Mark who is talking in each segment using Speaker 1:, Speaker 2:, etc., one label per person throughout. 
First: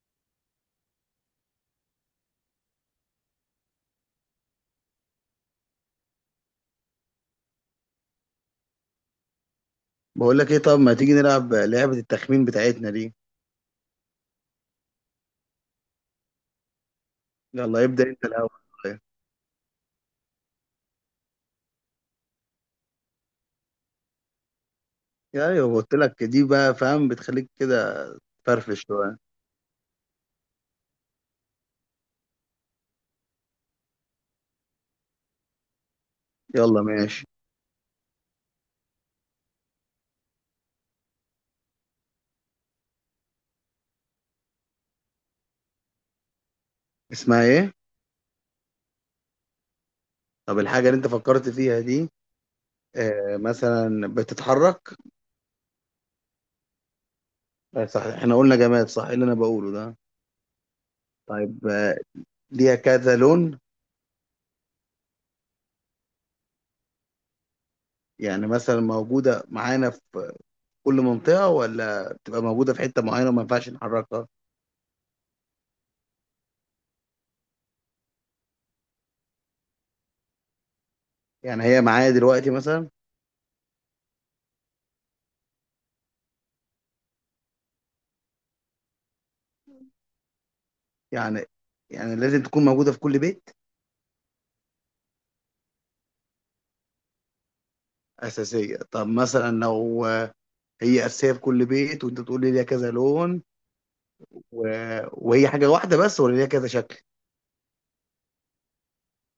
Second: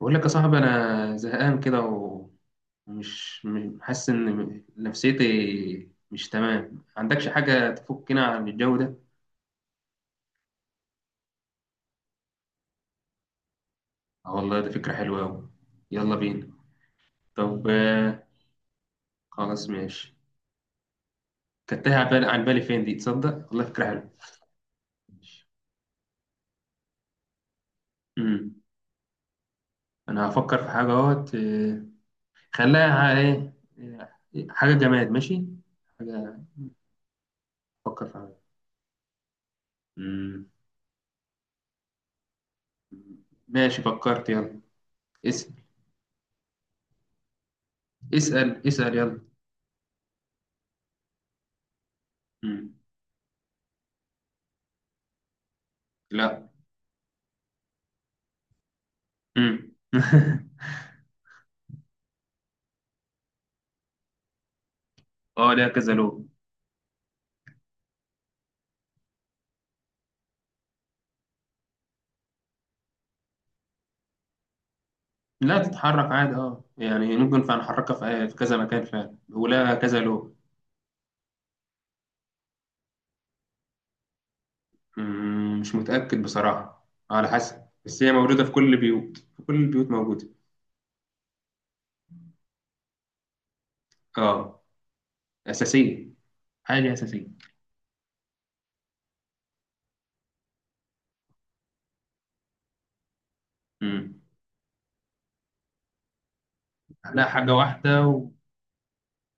Speaker 1: بقول لك يا صاحبي، انا زهقان كده ومش حاسس ان نفسيتي مش تمام. عندكش حاجه تفكنا عن الجو ده؟
Speaker 2: بقول لك ايه؟ طب ما تيجي نلعب لعبة التخمين بتاعتنا دي.
Speaker 1: اه والله، ده فكره حلوه قوي. يلا بينا. طب
Speaker 2: يلا ابدأ انت الاول.
Speaker 1: خلاص ماشي. كانت تايهة عن بالي. فين دي؟ تصدق؟ والله فكره حلوه.
Speaker 2: يا ايوه قلت لك دي بقى فاهم بتخليك كده.
Speaker 1: امم
Speaker 2: فرفش شوية.
Speaker 1: انا هفكر في حاجه اهوت. خليها ايه. آه، حاجه جماد. ماشي حاجه،
Speaker 2: يلا ماشي.
Speaker 1: افكر في حاجه. امم ماشي فكرت، يلا. اسال
Speaker 2: اسمها ايه؟
Speaker 1: اسال يلا.
Speaker 2: طب الحاجة اللي انت فكرت فيها دي
Speaker 1: امم
Speaker 2: آه مثلا بتتحرك؟
Speaker 1: لا.
Speaker 2: آه صح احنا قلنا جماد، صح. إيه اللي انا
Speaker 1: امم.
Speaker 2: بقوله ده؟ طيب آه، ليها كذا لون؟
Speaker 1: اه، ليها كذا لون.
Speaker 2: يعني مثلا موجودة معانا في كل منطقة، ولا بتبقى موجودة في حتة معينة وما ينفعش نحركها؟
Speaker 1: لا، تتحرك عادي. اه يعني ممكن فنحركها في كذا مكان فعلا، ولها كذا لون.
Speaker 2: يعني هي معايا دلوقتي مثلا؟
Speaker 1: مش متأكد بصراحة، على حسب، بس هي موجودة في كل البيوت، في كل البيوت موجودة.
Speaker 2: يعني يعني لازم تكون موجودة في كل بيت؟
Speaker 1: اه. أساسية، حاجة أساسية.
Speaker 2: أساسية. طب مثلا لو هي أساسية في كل بيت وأنت تقول لي ليها كذا لون
Speaker 1: امم
Speaker 2: و... وهي حاجة واحدة بس ولا ليها كذا شكل؟
Speaker 1: لا، حاجة واحدة.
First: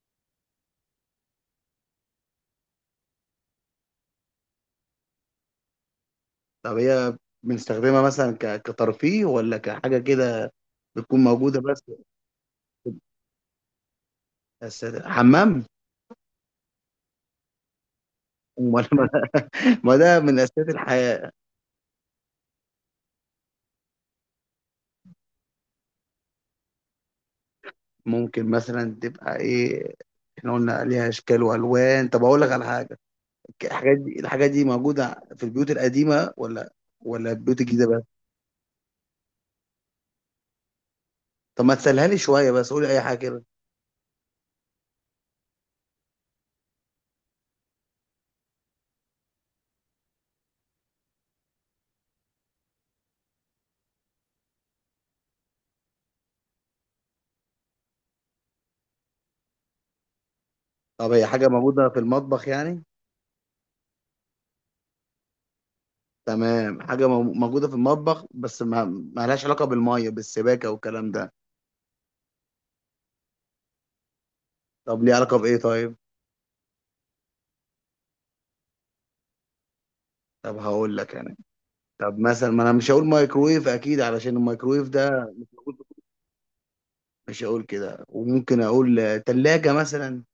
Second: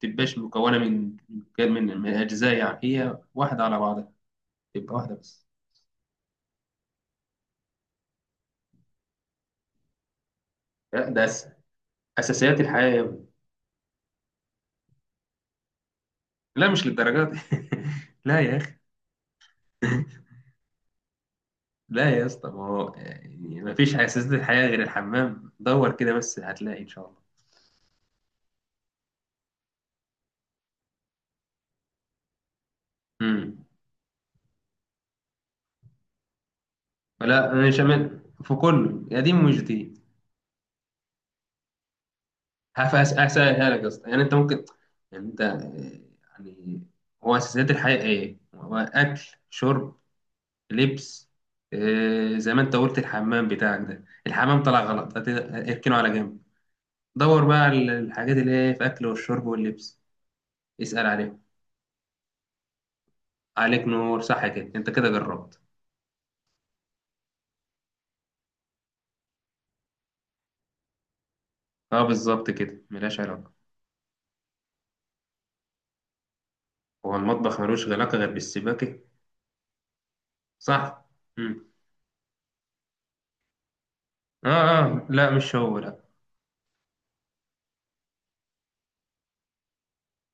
Speaker 1: ومتبقاش مكونة من أجزاء، يعني هي واحدة على بعضها، تبقى واحدة بس.
Speaker 2: طب هي بنستخدمها مثلا كترفيه ولا كحاجة كده؟
Speaker 1: لا،
Speaker 2: بتكون
Speaker 1: ده
Speaker 2: موجودة بس؟
Speaker 1: أساسيات الحياة يا ابني.
Speaker 2: أساسية حمام؟
Speaker 1: لا، مش للدرجات. لا يا أخي.
Speaker 2: ولا ما ده من أساسيات الحياة.
Speaker 1: لا يا اسطى، ما هو يعني ما فيش اساس للحياه غير الحمام، دور كده بس هتلاقي ان شاء الله.
Speaker 2: ممكن مثلا تبقى إيه؟ احنا قلنا ليها اشكال والوان. طب اقول لك على حاجه،
Speaker 1: امم.
Speaker 2: الحاجات دي موجوده في البيوت القديمه ولا ولا
Speaker 1: لا،
Speaker 2: البيوت
Speaker 1: مش
Speaker 2: الجديده بس؟
Speaker 1: في كله قديم ومش جديد.
Speaker 2: طب ما تسهلها لي شويه، بس قولي اي حاجه كده.
Speaker 1: هسهلها لك يا اسطى. يعني انت ممكن، يعني انت يعني هو اساسيات الحياه ايه؟ هو اكل، شرب، لبس. زي ما انت قلت، الحمام بتاعك ده الحمام طلع غلط، اركنه على جنب. دور بقى على الحاجات اللي هي في اكل والشرب واللبس. اسأل
Speaker 2: طب هي
Speaker 1: عليهم.
Speaker 2: حاجة موجودة في المطبخ يعني؟
Speaker 1: عليك نور، صح كده، انت كده جربت.
Speaker 2: تمام. حاجة موجودة في المطبخ بس ما لهاش علاقة بالمية بالسباكة والكلام ده؟
Speaker 1: اه بالظبط كده، ملهاش علاقة.
Speaker 2: طب ليه علاقة بإيه طيب؟
Speaker 1: هو المطبخ ملوش علاقة غير بالسباكة؟
Speaker 2: طب هقول
Speaker 1: صح.
Speaker 2: لك يعني.
Speaker 1: مم.
Speaker 2: طب مثلا ما انا مش هقول مايكرويف اكيد، علشان
Speaker 1: اه،
Speaker 2: الميكرويف
Speaker 1: اه، لا
Speaker 2: ده
Speaker 1: مش هو، لا.
Speaker 2: مش هقول كده. وممكن اقول تلاجة مثلا.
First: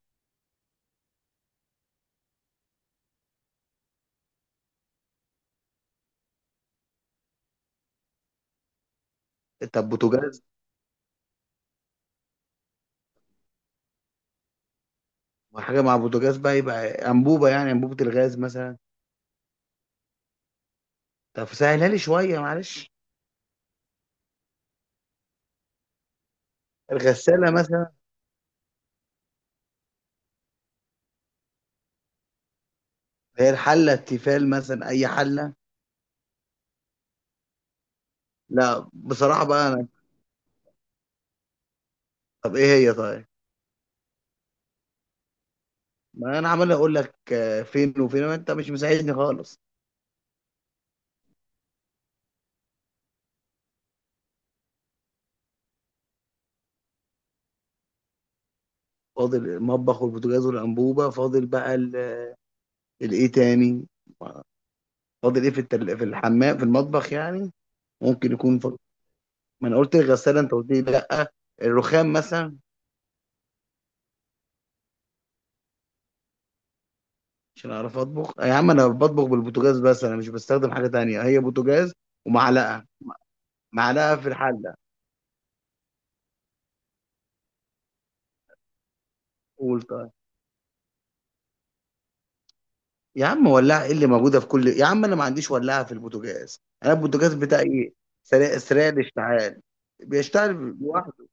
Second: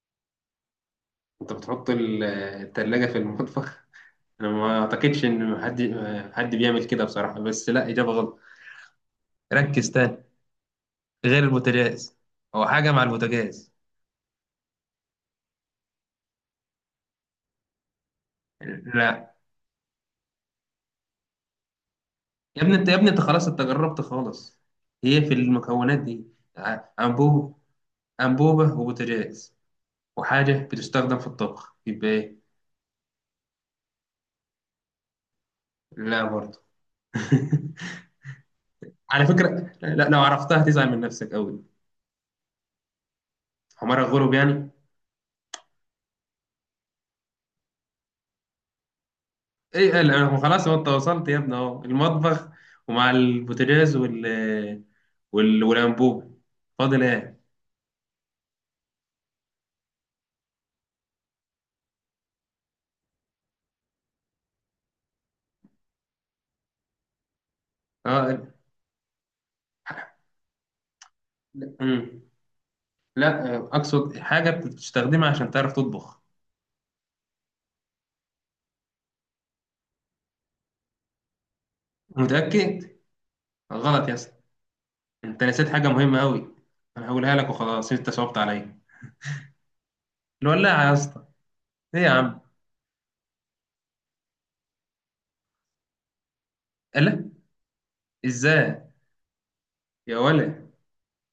Speaker 1: انت بتحط التلاجة في المطبخ؟ انا ما اعتقدش ان حد بيعمل كده بصراحة، بس لا، اجابة غلط،
Speaker 2: طب
Speaker 1: ركز تاني.
Speaker 2: بوتاجاز.
Speaker 1: غير البوتاجاز. هو حاجة مع البوتاجاز.
Speaker 2: وحاجة مع بوتاجاز بقى، يبقى انبوبة، يعني انبوبة الغاز مثلا.
Speaker 1: لا
Speaker 2: طب سهلها لي شوية
Speaker 1: يا ابني انت،
Speaker 2: معلش.
Speaker 1: يا ابني انت خلاص انت جربت خالص. هي في المكونات دي. ع-
Speaker 2: الغسالة
Speaker 1: انبوب
Speaker 2: مثلا؟
Speaker 1: انبوبة وبوتاجاز، وحاجة بتستخدم في الطبخ، يبقى ايه؟
Speaker 2: هي الحلة التيفال مثلا، اي حلة؟
Speaker 1: لا برضه.
Speaker 2: لا
Speaker 1: على
Speaker 2: بصراحة بقى
Speaker 1: فكره،
Speaker 2: انا.
Speaker 1: لا، لو عرفتها تزعل من نفسك قوي.
Speaker 2: طب ايه هي طيب؟
Speaker 1: حمار الغروب يعني.
Speaker 2: ما انا عمال اقول لك فين وفين، ما انت مش مساعدني خالص.
Speaker 1: ايه قال أنا خلاص؟ هو انت وصلت يا ابني. اهو المطبخ، ومع البوتاجاز والانبوب. فاضل ايه؟
Speaker 2: فاضل المطبخ والبوتاجاز والانبوبه، فاضل بقى الايه تاني؟ فاضل ايه في في الحمام في المطبخ يعني؟ ممكن
Speaker 1: اه،
Speaker 2: يكون فاضل. ما انا قلت الغساله انت قلت لي لا.
Speaker 1: لا.
Speaker 2: الرخام
Speaker 1: أمم.
Speaker 2: مثلا؟
Speaker 1: لا، اقصد حاجه بتستخدمها عشان تعرف تطبخ.
Speaker 2: عشان اعرف اطبخ؟ يا عم انا بطبخ بالبوتاجاز بس، انا مش بستخدم حاجه تانية، هي بوتاجاز ومعلقه،
Speaker 1: متاكد؟ غلط يا
Speaker 2: معلقه في
Speaker 1: اسطى،
Speaker 2: الحله.
Speaker 1: انت نسيت حاجه مهمه قوي. انا هقولها لك وخلاص، انت صعبت عليا.
Speaker 2: قول طيب.
Speaker 1: الولاعه يا اسطى. ايه يا عم؟
Speaker 2: يا عم ولاعة ايه اللي موجودة في كل؟ يا عم انا ما عنديش ولاعة في البوتاجاز، انا
Speaker 1: لا.
Speaker 2: البوتاجاز بتاعي سريع،
Speaker 1: ازاي؟
Speaker 2: سريع الاشتعال،
Speaker 1: يا ولا،
Speaker 2: بيشتغل لوحده.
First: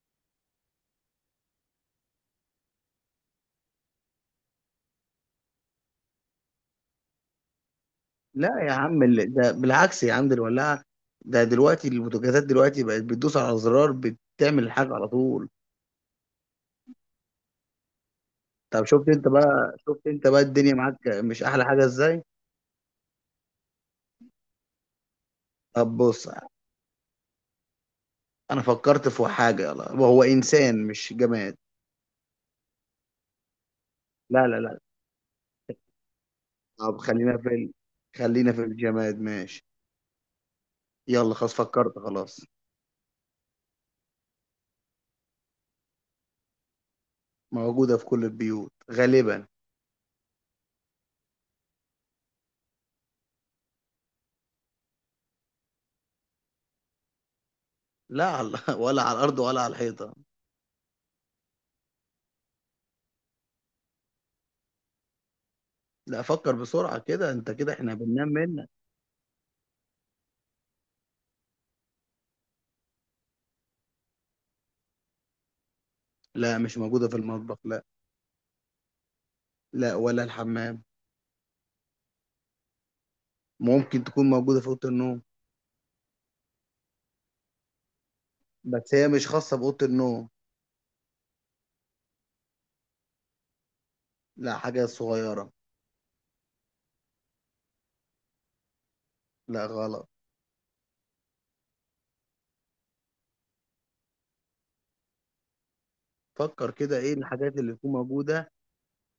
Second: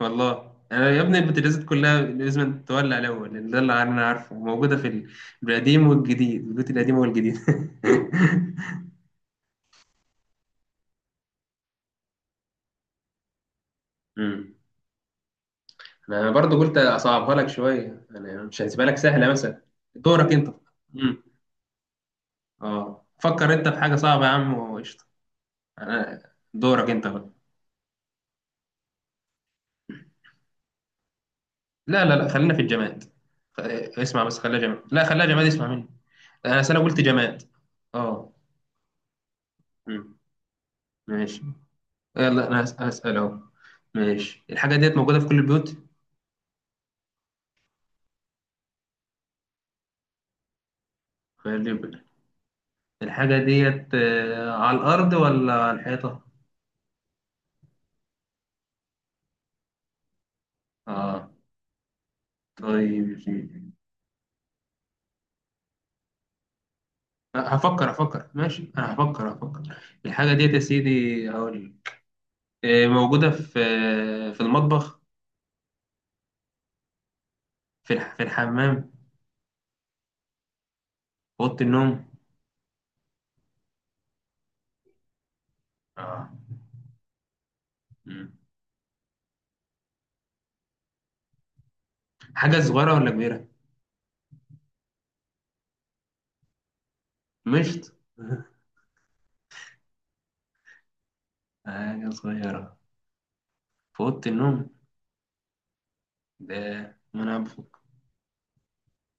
Speaker 1: والله انا يا ابني البوتاجازات كلها لازم تولع الاول، لان ده اللي انا عارفه موجوده في القديم والجديد، البيوت القديمه والجديد.
Speaker 2: لا يا عم، ده بالعكس يا عم، ده الولاعة. ده دلوقتي البوتاجازات دلوقتي بقت بتدوس على زرار
Speaker 1: امم.
Speaker 2: بتعمل الحاجة على طول.
Speaker 1: انا برضو قلت اصعبها لك شويه، انا مش
Speaker 2: طب
Speaker 1: هسيبها لك
Speaker 2: شفت
Speaker 1: سهله
Speaker 2: انت
Speaker 1: مثلا.
Speaker 2: بقى، شفت انت
Speaker 1: دورك
Speaker 2: بقى
Speaker 1: انت.
Speaker 2: الدنيا معاك
Speaker 1: امم.
Speaker 2: مش احلى حاجة ازاي؟
Speaker 1: اه، فكر انت في حاجه صعبه يا عم وقشطه.
Speaker 2: طب
Speaker 1: انا
Speaker 2: بص،
Speaker 1: دورك انت بقى.
Speaker 2: انا فكرت في حاجة يلا، وهو انسان مش جماد.
Speaker 1: لا لا لا، خلينا في الجماد. خ- اسمع بس،
Speaker 2: لا
Speaker 1: خليها
Speaker 2: لا لا.
Speaker 1: جماد، لا خليها جماد، اسمع مني. انا أصل انا
Speaker 2: طب
Speaker 1: قلت
Speaker 2: خلينا
Speaker 1: جماد.
Speaker 2: في
Speaker 1: اه.
Speaker 2: خلينا في الجماد ماشي.
Speaker 1: امم.
Speaker 2: يلا
Speaker 1: ماشي.
Speaker 2: خلاص فكرت، خلاص.
Speaker 1: يلا انا هسأل اهو. ماشي، الحاجة ديت موجودة في كل البيوت؟
Speaker 2: موجودة في كل البيوت غالبا.
Speaker 1: خلي بالك، الحاجة ديت على الأرض ولا على الحيطة؟
Speaker 2: لا على ولا على الأرض ولا على الحيطة.
Speaker 1: اه، طيب يا سيدي.
Speaker 2: لا فكر بسرعة كده، انت كده
Speaker 1: هفكر،
Speaker 2: احنا بننام منك.
Speaker 1: ماشي، انا هفكر، الحاجة ديت يا سيدي، هقول موجودة في، في المطبخ.
Speaker 2: لا مش موجودة في المطبخ، لا.
Speaker 1: في الحمام، في
Speaker 2: لا ولا الحمام.
Speaker 1: أوضة النوم.
Speaker 2: ممكن تكون موجودة في أوضة النوم.
Speaker 1: اه. مم.
Speaker 2: بس هي مش خاصة بأوضة النوم.
Speaker 1: حاجة صغيرة ولا كبيرة؟
Speaker 2: لا حاجة صغيرة.
Speaker 1: مشط؟
Speaker 2: لا غلط.
Speaker 1: حاجة صغيرة في أوضة النوم. ده
Speaker 2: فكر كده ايه
Speaker 1: ما أنا
Speaker 2: الحاجات اللي
Speaker 1: بفكر.
Speaker 2: تكون موجودة،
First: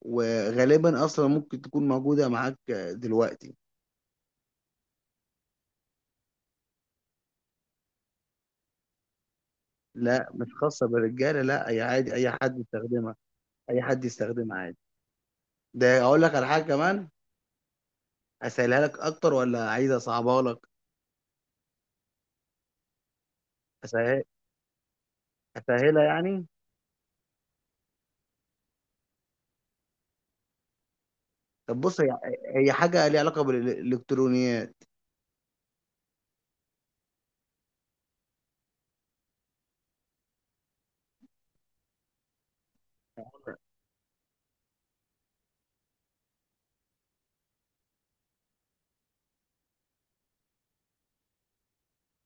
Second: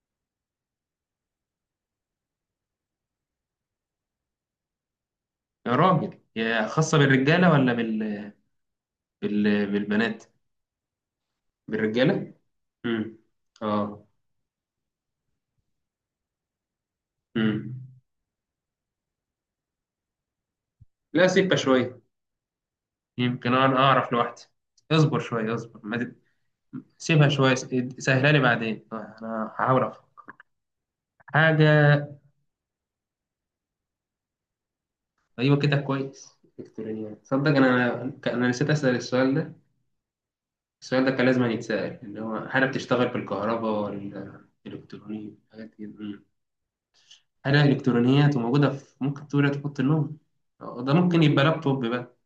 Speaker 2: وغالبا أصلا ممكن تكون موجودة معاك دلوقتي.
Speaker 1: يا راجل، يا خاصة بالرجالة ولا بال، بالبنات؟
Speaker 2: لا مش خاصة بالرجالة، لا أي عادي، أي
Speaker 1: بالرجالة.
Speaker 2: حد يستخدمها.
Speaker 1: امم.
Speaker 2: أي حد
Speaker 1: اه.
Speaker 2: يستخدمها عادي. ده أقول لك على حاجة كمان،
Speaker 1: امم.
Speaker 2: اسهلها لك اكتر ولا عايز اصعبها لك؟
Speaker 1: لا، سيبها شوية، يمكن انا اعرف
Speaker 2: أسهل...
Speaker 1: لوحدي. اصبر شوية، اصبر، ما
Speaker 2: اسهلها يعني.
Speaker 1: سيبها شوية، سهلها لي بعدين، انا هحاول أفهم.
Speaker 2: طب
Speaker 1: حاجة،
Speaker 2: بص هي، هي حاجه ليها علاقه بالالكترونيات.
Speaker 1: ايوه كده كويس. الكترونيات؟ تصدق انا نسيت اسأل السؤال ده. السؤال ده كان لازم يتسأل، اللي هو هل بتشتغل بالكهرباء ولا الكترونيات، حاجات كده. أمم. حاجة الكترونيات وموجودة في، ممكن تقول تحط النوم، ده ممكن يبقى لابتوب بقى.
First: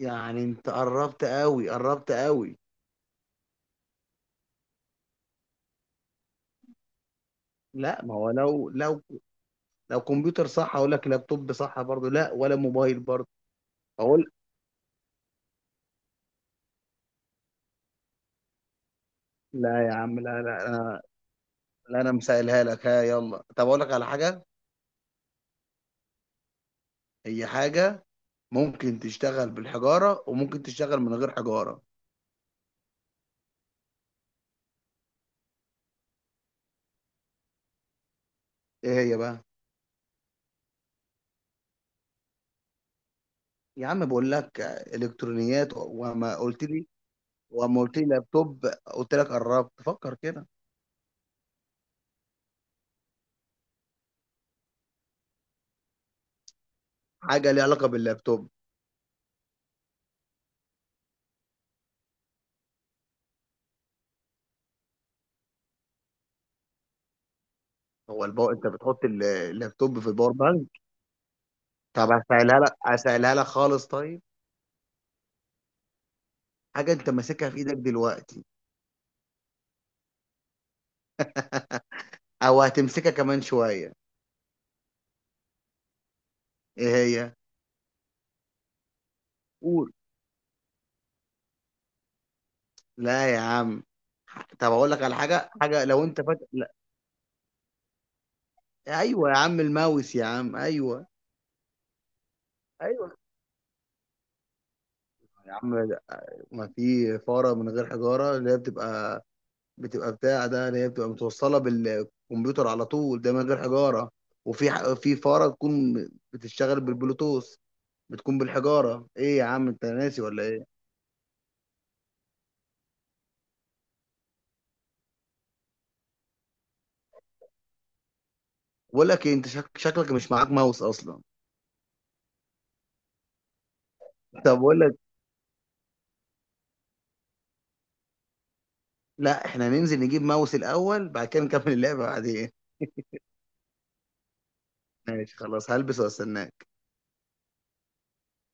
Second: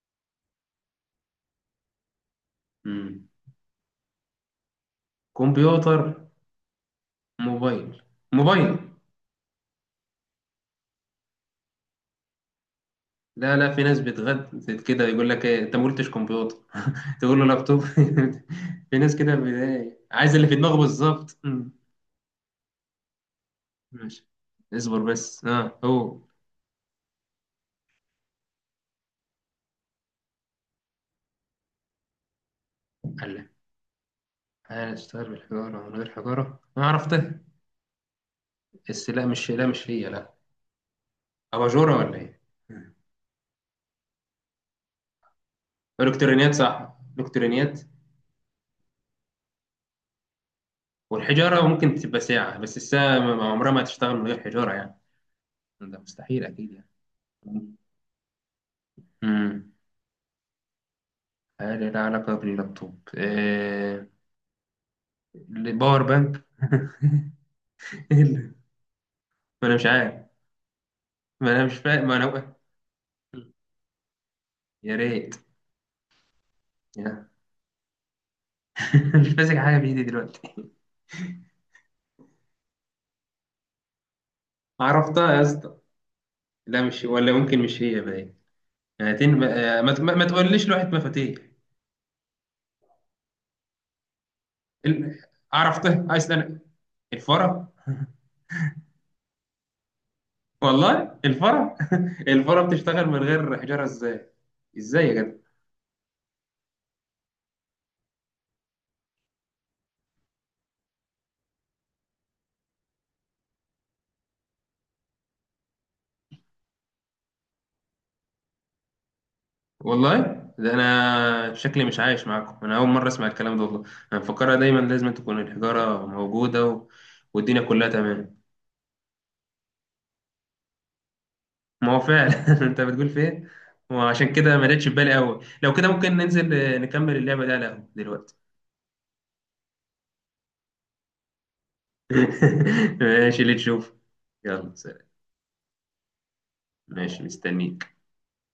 Speaker 2: يعني انت قربت قوي، قربت قوي.
Speaker 1: امم. كمبيوتر، موبايل
Speaker 2: لا ما هو لو
Speaker 1: موبايل.
Speaker 2: لو لو كمبيوتر صح اقول لك، لابتوب صح برضه، لا ولا موبايل برضه.
Speaker 1: لا، لا، في ناس
Speaker 2: اقول.
Speaker 1: بتغد كده يقول لك ايه انت ما قلتش كمبيوتر. تقول له لابتوب. في ناس كده
Speaker 2: لا يا عم،
Speaker 1: عايز
Speaker 2: لا
Speaker 1: اللي في
Speaker 2: لا
Speaker 1: دماغه
Speaker 2: انا،
Speaker 1: بالظبط. أمم.
Speaker 2: لا انا مسهلها لك. ها يلا طب اقول لك على
Speaker 1: ماشي،
Speaker 2: حاجه،
Speaker 1: اصبر بس. اه. هو،
Speaker 2: هي حاجه ممكن تشتغل بالحجاره وممكن تشتغل من غير حجاره.
Speaker 1: قال لك هشتغل بالحجاره من غير حجاره، انا عرفتها.
Speaker 2: ايه
Speaker 1: بس
Speaker 2: هي
Speaker 1: لا،
Speaker 2: بقى؟
Speaker 1: مش، لا مش هي، لا. اباجوره ولا ايه؟ أمم.
Speaker 2: يا عم بقول لك الكترونيات وما
Speaker 1: الكترونيات؟
Speaker 2: قلت لي،
Speaker 1: صح، الكترونيات.
Speaker 2: واما قلت لي لابتوب قلت لك قربت، فكر كده.
Speaker 1: والحجاره ممكن تبقى ساعه، بس الساعه عمرها ما هتشتغل من غير حجاره يعني، ده مستحيل اكيد يعني.
Speaker 2: حاجه ليها علاقه باللابتوب.
Speaker 1: أمم. حاجة لها علاقة باللابتوب. باور بانك. إيه؟
Speaker 2: هو الباور، انت بتحط
Speaker 1: ما أنا مش
Speaker 2: اللابتوب في
Speaker 1: عارف،
Speaker 2: الباور بانك؟
Speaker 1: ما أنا مش فاهم،
Speaker 2: طب
Speaker 1: ما أنا
Speaker 2: هسهلها لك، هسهلها لك خالص طيب.
Speaker 1: يا ريت.
Speaker 2: حاجه انت
Speaker 1: يا.
Speaker 2: ماسكها في ايدك دلوقتي،
Speaker 1: مش ماسك حاجة بإيدي دلوقتي.
Speaker 2: او هتمسكها كمان شويه.
Speaker 1: عرفتها يا اسطى. لا،
Speaker 2: ايه
Speaker 1: مش، ولا
Speaker 2: هي؟
Speaker 1: ممكن، مش هي باين. هاتين،
Speaker 2: قول.
Speaker 1: ما تقوليش لوحة مفاتيح.
Speaker 2: لا يا عم. طب اقول لك على
Speaker 1: ال...
Speaker 2: حاجه، حاجه لو
Speaker 1: عرفتها،
Speaker 2: انت
Speaker 1: عايز
Speaker 2: فاكر
Speaker 1: أنا
Speaker 2: لا.
Speaker 1: الفرة.
Speaker 2: ايوه يا عم، الماوس يا عم، ايوه.
Speaker 1: والله الفرة. الفرة بتشتغل
Speaker 2: ايوه
Speaker 1: من غير حجارة إزاي؟ إزاي يا جدع؟
Speaker 2: يا عم، ما في فاره من غير حجاره، اللي هي بتبقى، بتبقى بتاع ده اللي هي بتبقى متوصله بالكمبيوتر على طول، ده من غير حجاره. وفي في فاره تكون بتشتغل بالبلوتوث، بتكون بالحجاره. ايه يا عم انت
Speaker 1: والله
Speaker 2: ناسي ولا
Speaker 1: ده
Speaker 2: ايه؟
Speaker 1: انا شكلي مش عايش معاكم، انا اول مره اسمع الكلام ده والله. انا مفكرها دايما لازم تكون الحجاره موجوده والدنيا كلها تمام.
Speaker 2: بقول لك إيه، انت شكلك مش معاك ماوس اصلا.
Speaker 1: ما هو فعلا. انت بتقول في ايه؟ وعشان كده
Speaker 2: طب
Speaker 1: ما
Speaker 2: بقول
Speaker 1: جاتش في
Speaker 2: لك،
Speaker 1: بالي قوي. لو كده ممكن ننزل نكمل اللعبه دي على القهوه دلوقتي.
Speaker 2: لا احنا ننزل نجيب ماوس الاول، بعد كده نكمل اللعبه بعدين.
Speaker 1: ماشي، اللي تشوف. يلا سلام.
Speaker 2: ماشي خلاص، هلبس واستناك.
Speaker 1: ماشي، مستنيك.